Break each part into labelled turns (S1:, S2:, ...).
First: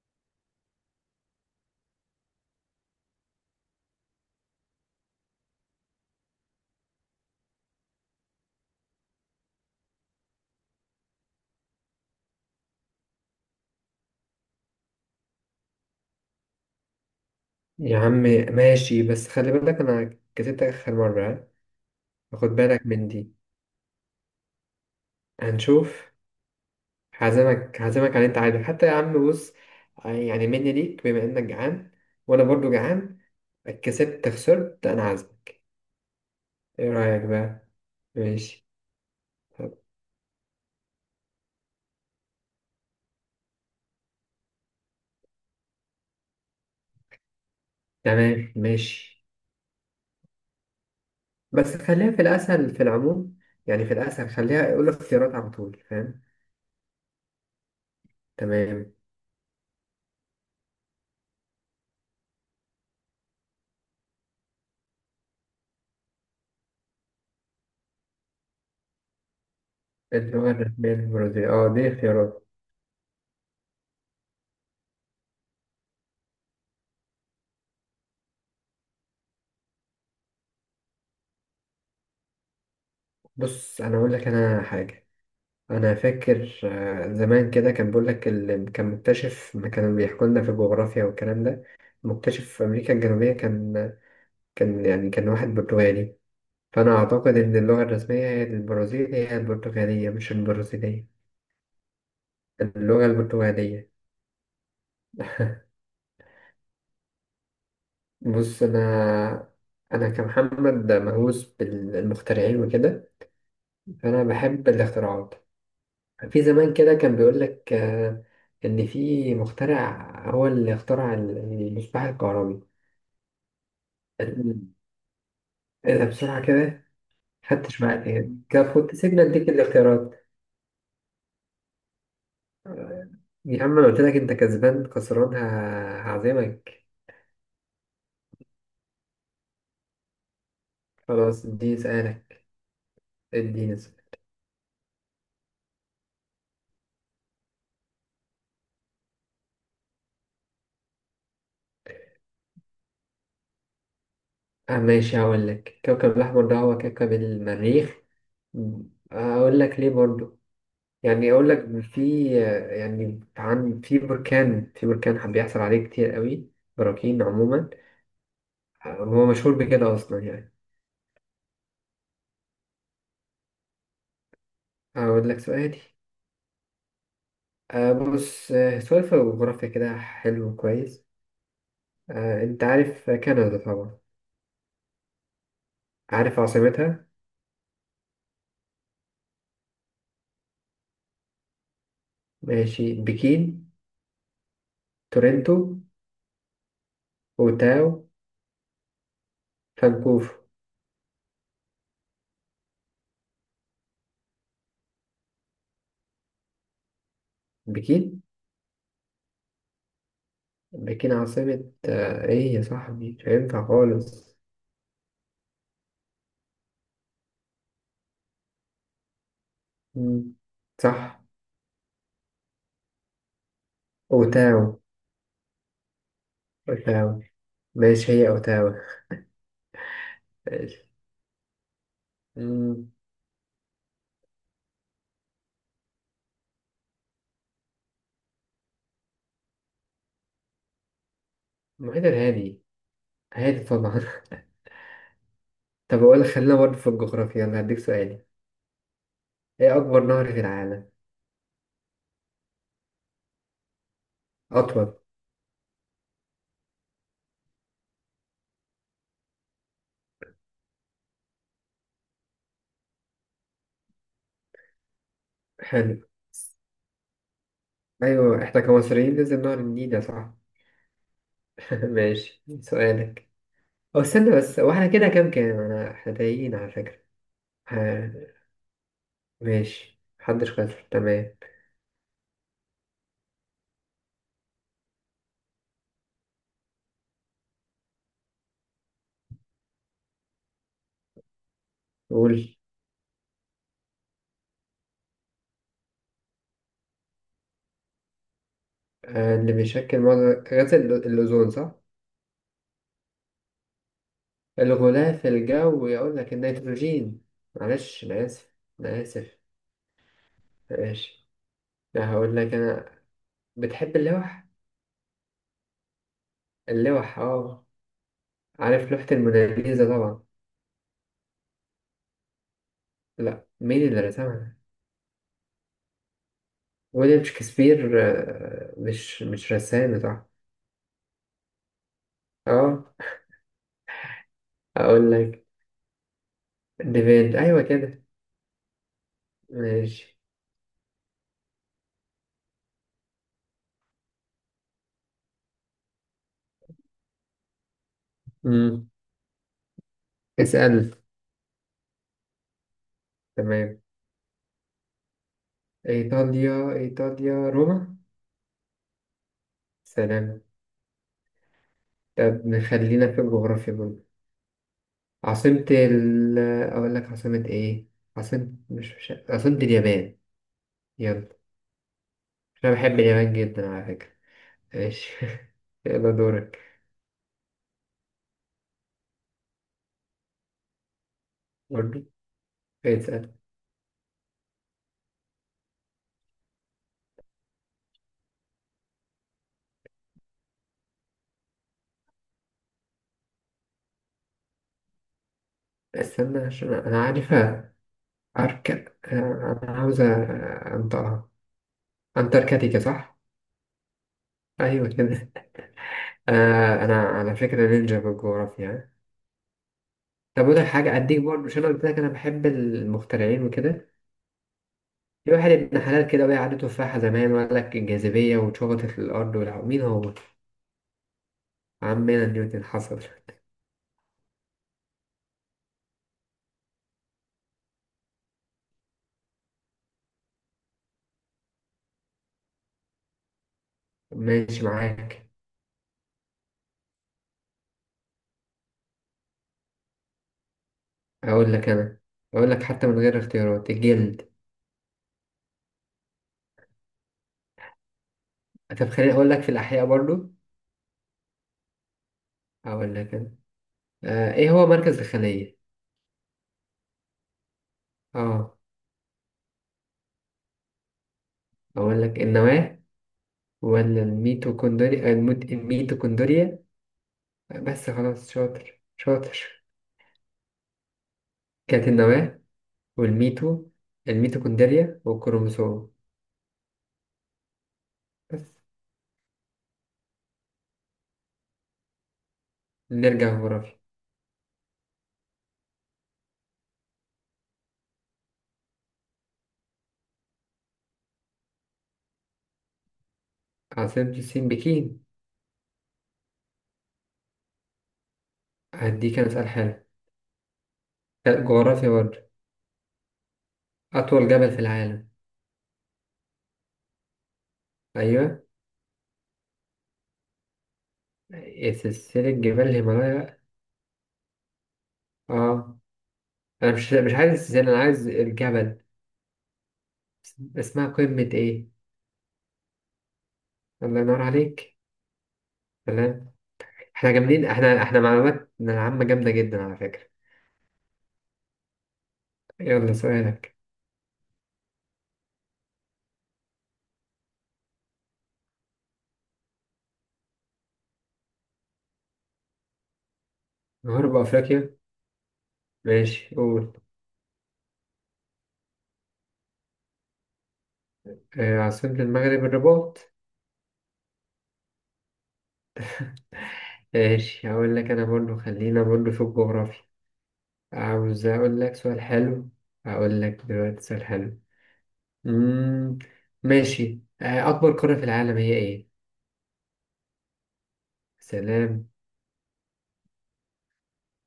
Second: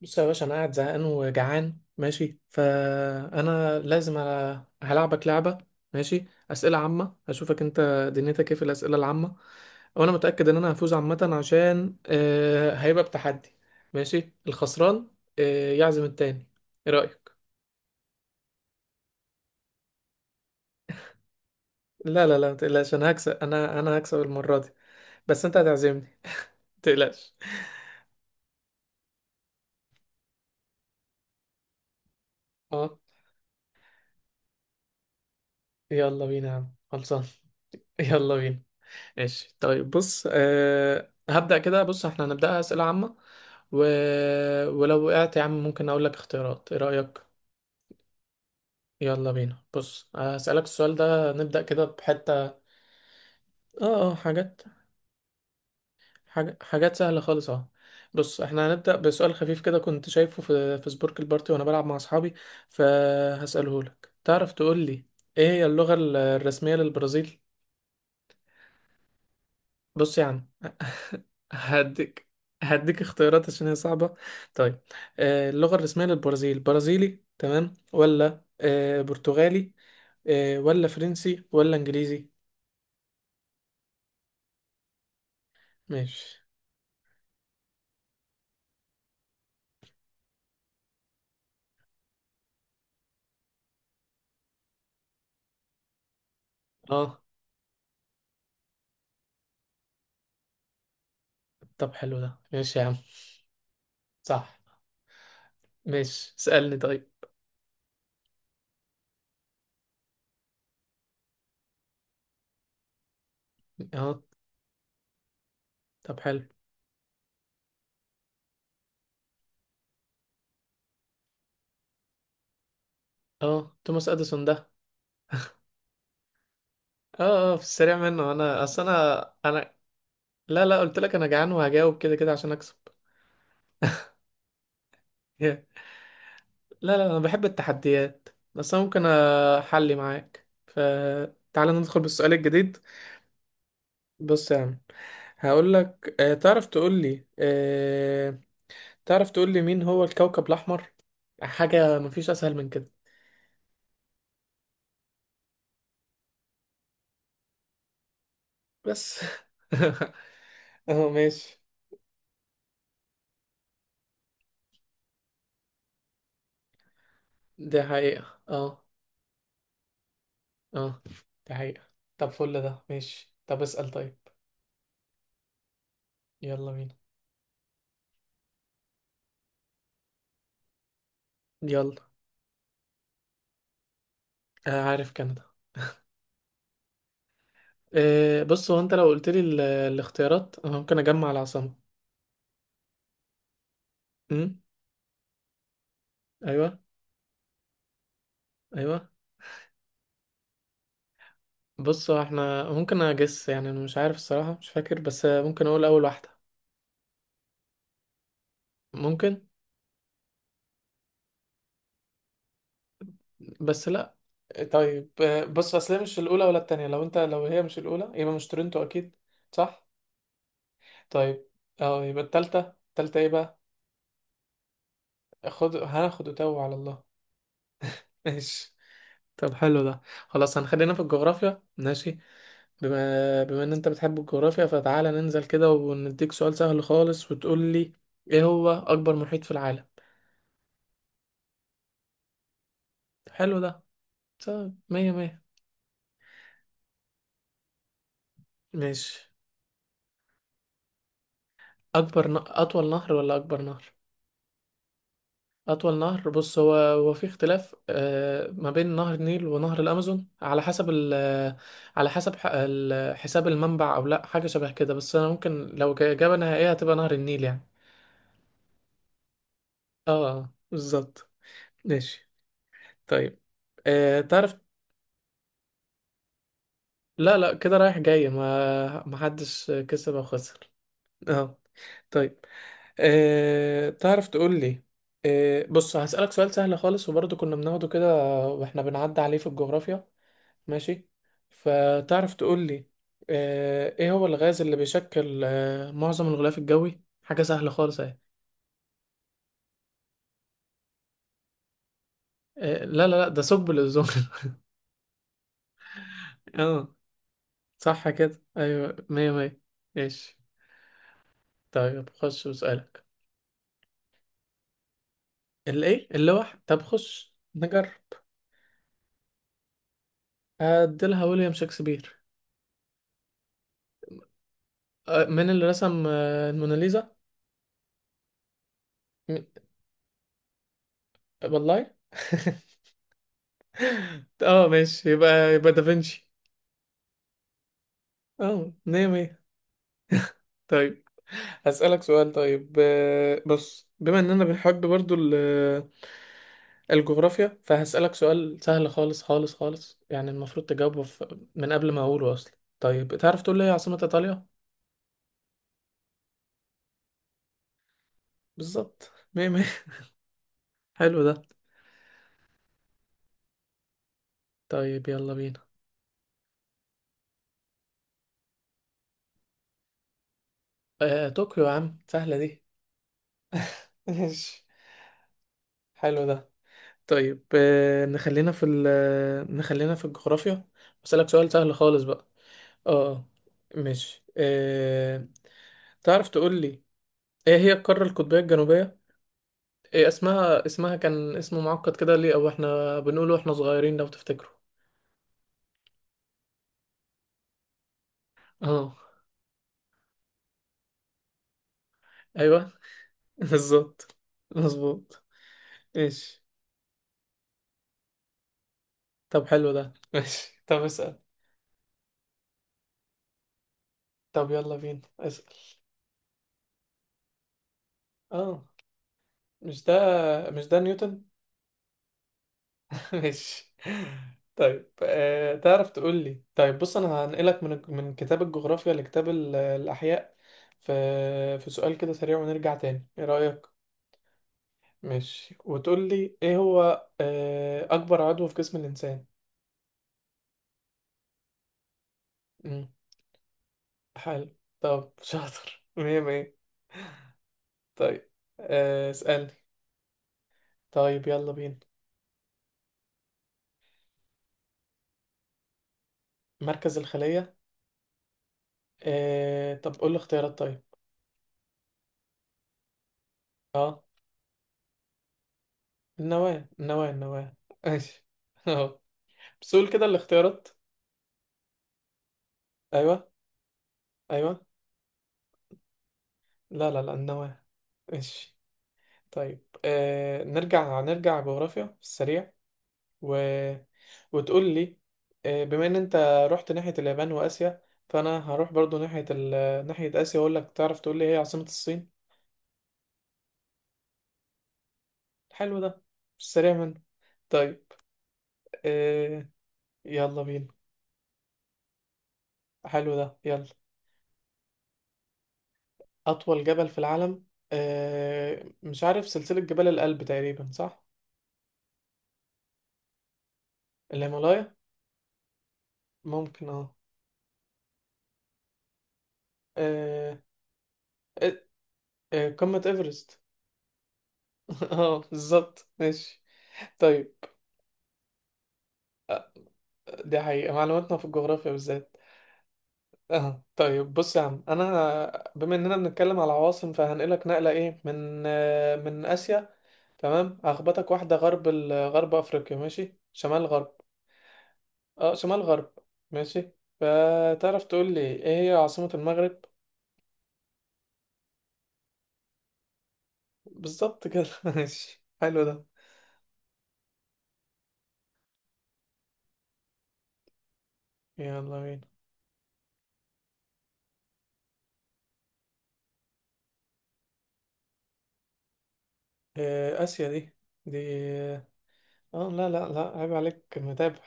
S1: بص يا باشا، انا قاعد زهقان وجعان، ماشي، فانا لازم هلعبك لعبه. ماشي. اسئله عامه، اشوفك انت دنيتك ايه في الاسئله العامه. وانا متاكد ان انا هفوز عامه عشان هيبقى بتحدي. ماشي، الخسران يعزم التاني. ايه رايك؟
S2: يا عم ماشي، بس خلي بالك انا كسبتك اخر مرة ها؟
S1: لا، لا،
S2: فخد
S1: لا، ما
S2: بالك
S1: تقلقش،
S2: من
S1: انا هكسب،
S2: دي.
S1: انا هكسب المره دي. بس انت
S2: هنشوف.
S1: هتعزمني، ما تقلقش.
S2: هعزمك هعزمك على اللي انت عايزه حتى. يا عم بص، يعني مني ليك بما انك جعان وانا برضو
S1: اه.
S2: جعان. كسبت خسرت انا عازمك.
S1: يلا بينا يا عم،
S2: ايه رأيك
S1: خلصان.
S2: بقى؟
S1: يلا بينا.
S2: ماشي.
S1: ماشي
S2: طب
S1: طيب. بص، هبدأ كده. بص، احنا هنبدأها أسئلة عامة و... ولو وقعت يا عم، ممكن أقول لك اختيارات. ايه رأيك؟
S2: تمام ماشي،
S1: يلا بينا. بص، هسألك السؤال ده، نبدأ
S2: بس
S1: كده
S2: خليها في
S1: بحتة اه
S2: الاسهل في العموم، يعني في
S1: اه
S2: الاسهل
S1: حاجات.
S2: خليها يقول اختيارات على طول فاهم.
S1: حاجات سهلة خالص، اه. بص، احنا
S2: تمام.
S1: هنبدأ بسؤال خفيف كده كنت شايفه في سبورك البارتي وانا بلعب مع اصحابي. فهسأله لك، تعرف تقول لي ايه هي اللغة الرسمية للبرازيل؟ بص يا عم.
S2: اللغة الرسمية للبرازيل؟ اه دي
S1: هديك
S2: اختيارات.
S1: هديك اختيارات عشان هي صعبة. طيب. اللغة الرسمية للبرازيل برازيلي تمام، ولا برتغالي، ولا فرنسي، ولا انجليزي؟
S2: بص انا اقول لك انا حاجة، انا
S1: ماشي.
S2: فاكر زمان كده كان بيقول لك اللي كان مكتشف، ما كانوا بيحكوا لنا في الجغرافيا والكلام ده. مكتشف في امريكا الجنوبيه، كان كان يعني كان واحد برتغالي، فانا
S1: اه.
S2: اعتقد ان اللغه الرسميه هي البرازيل هي البرتغاليه مش البرازيليه.
S1: طب حلو ده، ماشي يا عم.
S2: اللغه البرتغاليه.
S1: صح. ماشي، اسألني طيب.
S2: بص انا، انا كمحمد مهووس بالمخترعين وكده،
S1: اه.
S2: فانا بحب الاختراعات.
S1: طب حلو.
S2: في زمان كده كان بيقول لك ان في مخترع هو اللي اخترع المصباح الكهربي.
S1: اه، توماس اديسون ده.
S2: أنا بصراحة كده
S1: اه في
S2: فتش
S1: السريع
S2: معاك
S1: منه.
S2: يعني،
S1: انا
S2: كان
S1: اصل
S2: كنت سيبنا
S1: انا
S2: اديك
S1: انا
S2: الاختيارات.
S1: لا، لا، قلت لك انا جعان وهجاوب كده كده عشان اكسب.
S2: يا عم انا قلت لك انت كسبان خسران هعزمك.
S1: لا، لا، انا بحب التحديات. بس انا ممكن احلي معاك.
S2: خلاص
S1: فتعالى
S2: اديني
S1: ندخل بالسؤال
S2: اسألك،
S1: الجديد.
S2: اديني اسألك.
S1: بص يا عم، هقول لك تعرف تقول لي مين هو الكوكب الاحمر. حاجه مفيش اسهل من كده.
S2: آه ماشي، هقول لك كوكب الأحمر ده هو كوكب المريخ. م.
S1: بس.
S2: أقول لك ليه برضو،
S1: اه،
S2: يعني أقول
S1: ماشي.
S2: لك في يعني عن في بركان، بيحصل عليه كتير قوي، براكين عموما.
S1: دي حقيقه، اه
S2: هو مشهور بكده أصلا يعني.
S1: اه دي حقيقه. طب فل ده ماشي. طب اسال طيب.
S2: أقول لك سؤالي،
S1: يلا بينا.
S2: آه بص آه سؤال في الجغرافيا كده حلو كويس.
S1: يلا.
S2: آه أنت عارف كندا طبعا،
S1: عارف كندا.
S2: عارف عاصمتها؟
S1: بص، هو انت لو قلت لي الاختيارات، انا ممكن اجمع العاصمه.
S2: ماشي، بكين، تورنتو،
S1: ايوه.
S2: أوتاو،
S1: ايوه.
S2: فانكوفر.
S1: بص، هو احنا ممكن اجس، يعني انا مش عارف الصراحه، مش فاكر، بس ممكن اقول اول واحده.
S2: بكين؟
S1: ممكن.
S2: بكين عاصمة إيه يا صاحبي؟ مش هينفع
S1: بس لا.
S2: خالص.
S1: طيب. بص، اصل هي مش الاولى ولا التانية. لو هي مش الاولى، يبقى مش تورنتو اكيد. صح.
S2: مم. صح.
S1: طيب. اه. يبقى التالتة. التالتة ايه بقى؟
S2: أوتاو.
S1: هناخد وتو على الله.
S2: أوتاو. ماشي، هي أوتاو.
S1: ماشي. طب حلو ده. خلاص،
S2: ماشي.
S1: هنخلينا في الجغرافيا. ماشي.
S2: مم.
S1: بما ان انت بتحب الجغرافيا، فتعالى ننزل كده ونديك سؤال سهل خالص، وتقول لي ايه هو اكبر محيط في العالم؟
S2: المحيط الهادي،
S1: حلو
S2: هادي
S1: ده.
S2: طبعا
S1: طيب، مية مية.
S2: طب أقول لك، خلينا برضه في الجغرافيا، أنا هديك سؤالي.
S1: ماشي.
S2: إيه أكبر نهر في العالم؟
S1: أطول نهر ولا أكبر نهر؟
S2: أطول.
S1: أطول نهر. بص هو في اختلاف ما بين نهر النيل ونهر الأمازون، على حسب ال... آه، على حسب حساب المنبع، أو لأ. حاجة شبه كده. بس أنا ممكن لو
S2: حلو.
S1: إجابة نهائية هتبقى نهر النيل يعني.
S2: ايوه احنا كمصريين لازم نعرف النيل يا
S1: اه،
S2: صاحبي.
S1: بالظبط. ماشي.
S2: ماشي سؤالك.
S1: طيب.
S2: او استنى
S1: تعرف.
S2: بس، واحنا كده كام كام انا؟ احنا تايهين على فكرة.
S1: لا، لا، كده رايح جاي،
S2: ها،
S1: ما حدش
S2: ماشي
S1: كسب أو
S2: محدش
S1: خسر.
S2: خسر. تمام.
S1: اه. طيب. تعرف تقول لي أه بص، هسألك سؤال سهل خالص، وبرضه كنا بناخده كده واحنا بنعدي عليه في الجغرافيا. ماشي. فتعرف
S2: قول.
S1: تقول لي ايه هو الغاز اللي بيشكل معظم الغلاف الجوي؟ حاجة سهلة خالص اهي.
S2: اللي بيشكل معظم غاز الأوزون صح؟
S1: لا، لا، لا، ده ثقب الأوزون.
S2: الغلاف الجوي يقول لك
S1: اه،
S2: النيتروجين. معلش
S1: صح
S2: أنا
S1: كده،
S2: آسف. أنا
S1: ايوه. مية
S2: آسف.
S1: مية. ماشي.
S2: ماشي.
S1: طيب،
S2: لا هقول
S1: خش
S2: لك أنا،
S1: بسألك.
S2: بتحب اللوح؟
S1: الايه اللوح؟ طب
S2: اللوح
S1: خش
S2: اه.
S1: نجرب.
S2: عارف لوحة الموناليزا طبعا؟
S1: هديلها ويليام شكسبير.
S2: لا مين اللي رسمها؟
S1: من اللي رسم الموناليزا؟
S2: ويليام شكسبير، مش رسام صح؟
S1: والله.
S2: اه
S1: اه، ماشي.
S2: اقول لك،
S1: يبقى دافنشي.
S2: ديفيد ايوه كده.
S1: اه، مية مية.
S2: ماشي.
S1: طيب. هسألك سؤال. طيب بص، بما اننا بنحب برضو الجغرافيا، فهسألك سؤال سهل
S2: امم
S1: خالص خالص خالص. يعني المفروض
S2: اسأل.
S1: تجاوبه من قبل ما اقوله اصلا. طيب، تعرف تقول لي إيه
S2: تمام،
S1: عاصمة ايطاليا؟
S2: ايطاليا، ايطاليا روما.
S1: بالظبط، مية مية.
S2: سلام.
S1: حلو ده.
S2: طب نخلينا في الجغرافيا برضه.
S1: طيب، يلا بينا.
S2: عاصمة ال، اقول لك عاصمة ايه، عاصمة مش عاصمة اليابان. يلا.
S1: طوكيو يا عم، سهلة دي.
S2: انا بحب اليابان جدا على فكرة.
S1: ماشي.
S2: ماشي. يلا
S1: حلو ده.
S2: دورك.
S1: طيب نخلينا في ال نخلينا في الجغرافيا. بسألك سؤال سهل خالص
S2: برضه.
S1: بقى. اه،
S2: اسأل.
S1: ماشي. تعرف تقول لي ايه هي القارة القطبية الجنوبية. إيه اسمها؟ اسمها كان اسم معقد كده، ليه او احنا بنقوله واحنا صغيرين لو تفتكروا.
S2: استنى عشان انا عارف. أرك،
S1: اه،
S2: أنا عاوزة أنطقها،
S1: ايوه.
S2: أنتاركتيكا صح؟
S1: بالظبط،
S2: أيوة
S1: مظبوط.
S2: كده.
S1: ماشي.
S2: أنا أنا على فكرة نينجا بالجغرافيا.
S1: طب حلو ده.
S2: طب أقول
S1: ماشي،
S2: لك
S1: طب
S2: حاجة
S1: اسأل.
S2: أديك برضه، عشان أنا قلت لك أنا بحب المخترعين وكده.
S1: طب يلا بينا،
S2: في واحد
S1: اسأل.
S2: ابن حلال كده وقع عليه تفاحة زمان وقال لك الجاذبية
S1: اه.
S2: واتشبطت للأرض مين
S1: مش ده
S2: هو؟
S1: مش ده نيوتن.
S2: عمنا نيوتن، حصل.
S1: ماشي. طيب تعرف تقول لي طيب، بص انا هنقلك من كتاب الجغرافيا لكتاب الاحياء. في في سؤال كده سريع ونرجع تاني. ايه رأيك؟
S2: ماشي معاك.
S1: ماشي. وتقول لي ايه هو اكبر عضو في جسم الانسان؟
S2: أقول لك أنا، أقول لك حتى
S1: مم.
S2: من غير اختيارات: الجلد.
S1: حلو. طب شاطر، مية مية. طيب
S2: طب خليني أقول لك في
S1: اسألني.
S2: الأحياء برضه.
S1: طيب، يلا بينا.
S2: أقول لك أنا، آه إيه هو مركز الخلية؟
S1: مركز الخلية.
S2: آه.
S1: طب قول لي اختيارات طيب.
S2: أقول لك النواة
S1: اه،
S2: ولا الميتوكوندريا، الميتوكوندريا.
S1: النواة، النواة، النواة.
S2: بس
S1: ماشي.
S2: خلاص، شاطر
S1: اهو.
S2: شاطر.
S1: بس قول كده الاختيارات.
S2: كانت النواة
S1: أيوه.
S2: والميتو
S1: ايوه،
S2: الميتوكوندريا والكروموسوم.
S1: لا، لا، لا، النواة.
S2: بس.
S1: ماشي. طيب. نرجع جغرافيا في السريع.
S2: نرجع
S1: و...
S2: جغرافيا.
S1: وتقول لي بما ان انت رحت ناحية اليابان واسيا، فانا هروح برضو ناحية اسيا، واقول لك تعرف تقول لي ايه عاصمة الصين؟
S2: عاصمة الصين بكين.
S1: حلو ده. في السريع منه. طيب.
S2: هديك أنا
S1: آه
S2: سؤال حلو.
S1: يلا بينا.
S2: لا، جغرافيا برضه.
S1: حلو ده. يلا.
S2: أطول جبل في العالم.
S1: اطول جبل في العالم.
S2: أيوه.
S1: مش عارف. سلسلة جبال الألب تقريبا، صح؟
S2: إيه سلسلة جبال الهيمالايا بقى.
S1: الهيمالايا.
S2: آه
S1: ممكن،
S2: أنا مش
S1: اه.
S2: مش عايز السلسلة، أنا عايز الجبل.
S1: آه،
S2: اسمها قمة
S1: آه،
S2: إيه؟
S1: قمة إيفرست.
S2: الله ينور عليك.
S1: اه، بالظبط.
S2: تمام.
S1: ماشي.
S2: احنا
S1: طيب.
S2: جامدين، احنا احنا معلوماتنا العامة جامدة جدا على فكرة.
S1: دي حقيقة. معلوماتنا في الجغرافيا بالذات.
S2: يلا سؤالك.
S1: اه. طيب بص يا عم، انا بما اننا بنتكلم على عواصم، فهنقلك نقلة ايه، من اسيا. تمام. هخبطك واحدة غرب غرب افريقيا. ماشي شمال غرب.
S2: غرب أفريقيا؟
S1: اه، شمال غرب.
S2: ماشي
S1: ماشي.
S2: قول.
S1: فتعرف تقول لي ايه هي عاصمة المغرب؟
S2: آه عاصمة المغرب الرباط.
S1: بالظبط كده. ماشي، حلو ده.
S2: ماشي. هقول لك أنا برضو، خلينا برضو في الجغرافيا. عاوز أقول لك
S1: يلا بينا.
S2: سؤال حلو. هقول لك دلوقتي سؤال حلو. مم. ماشي، آه أكبر قارة في العالم هي إيه؟
S1: اسيا دي. دي،
S2: سلام.
S1: اه، لا، لا، لا، عيب عليك متابع.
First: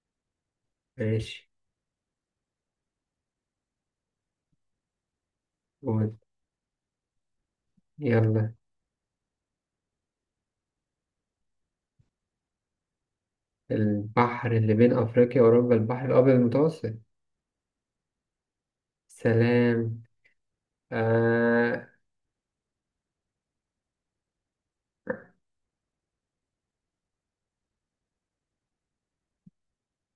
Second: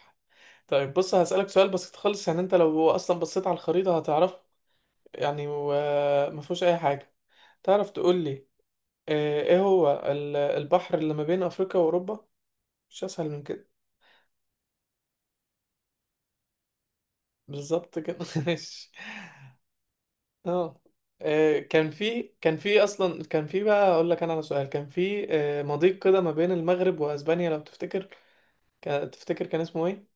S1: طيب، بص هسألك
S2: ماشي
S1: سؤال بسيط خالص. يعني انت لو اصلا بصيت على الخريطة هتعرفه. يعني،
S2: قول.
S1: وما فيهوش اي حاجة. تعرف تقول لي
S2: يلا.
S1: ايه هو البحر اللي ما بين افريقيا واوروبا؟ مش اسهل من كده.
S2: البحر اللي بين أفريقيا وأوروبا البحر الأبيض المتوسط.
S1: بالظبط كده. ماشي.
S2: سلام.
S1: اه.
S2: آه.
S1: كان في اصلا، كان في بقى اقول لك انا على سؤال. كان في مضيق كده ما بين المغرب واسبانيا لو تفتكر. تفتكر كان اسمه ايه؟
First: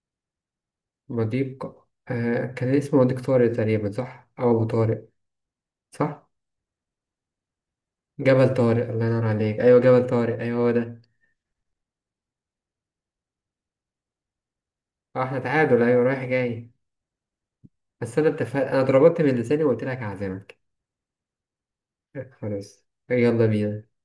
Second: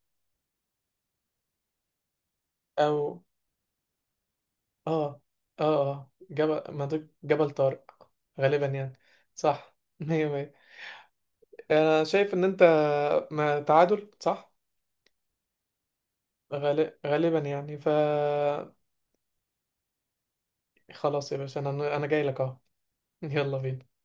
S2: مضيق، آه كان اسمه مضيق
S1: او
S2: طارق تقريبا صح؟ أو أبو طارق.
S1: اه
S2: صح؟
S1: جبل ما، ده جبل طارق.
S2: جبل
S1: غالبا
S2: طارق
S1: يعني.
S2: الله ينور عليك،
S1: صح.
S2: ايوه جبل
S1: مية
S2: طارق،
S1: مية.
S2: ايوه هو ده.
S1: انا شايف ان انت ما تعادل صح.
S2: اه احنا تعادل، ايوه رايح جاي.
S1: غالبا يعني
S2: بس انا اتفق، انا اتربطت من لساني وقلت لك هعزمك.
S1: خلاص يا باشا، انا جاي لك اهو.
S2: خلاص يلا
S1: يلا بينا.
S2: بينا.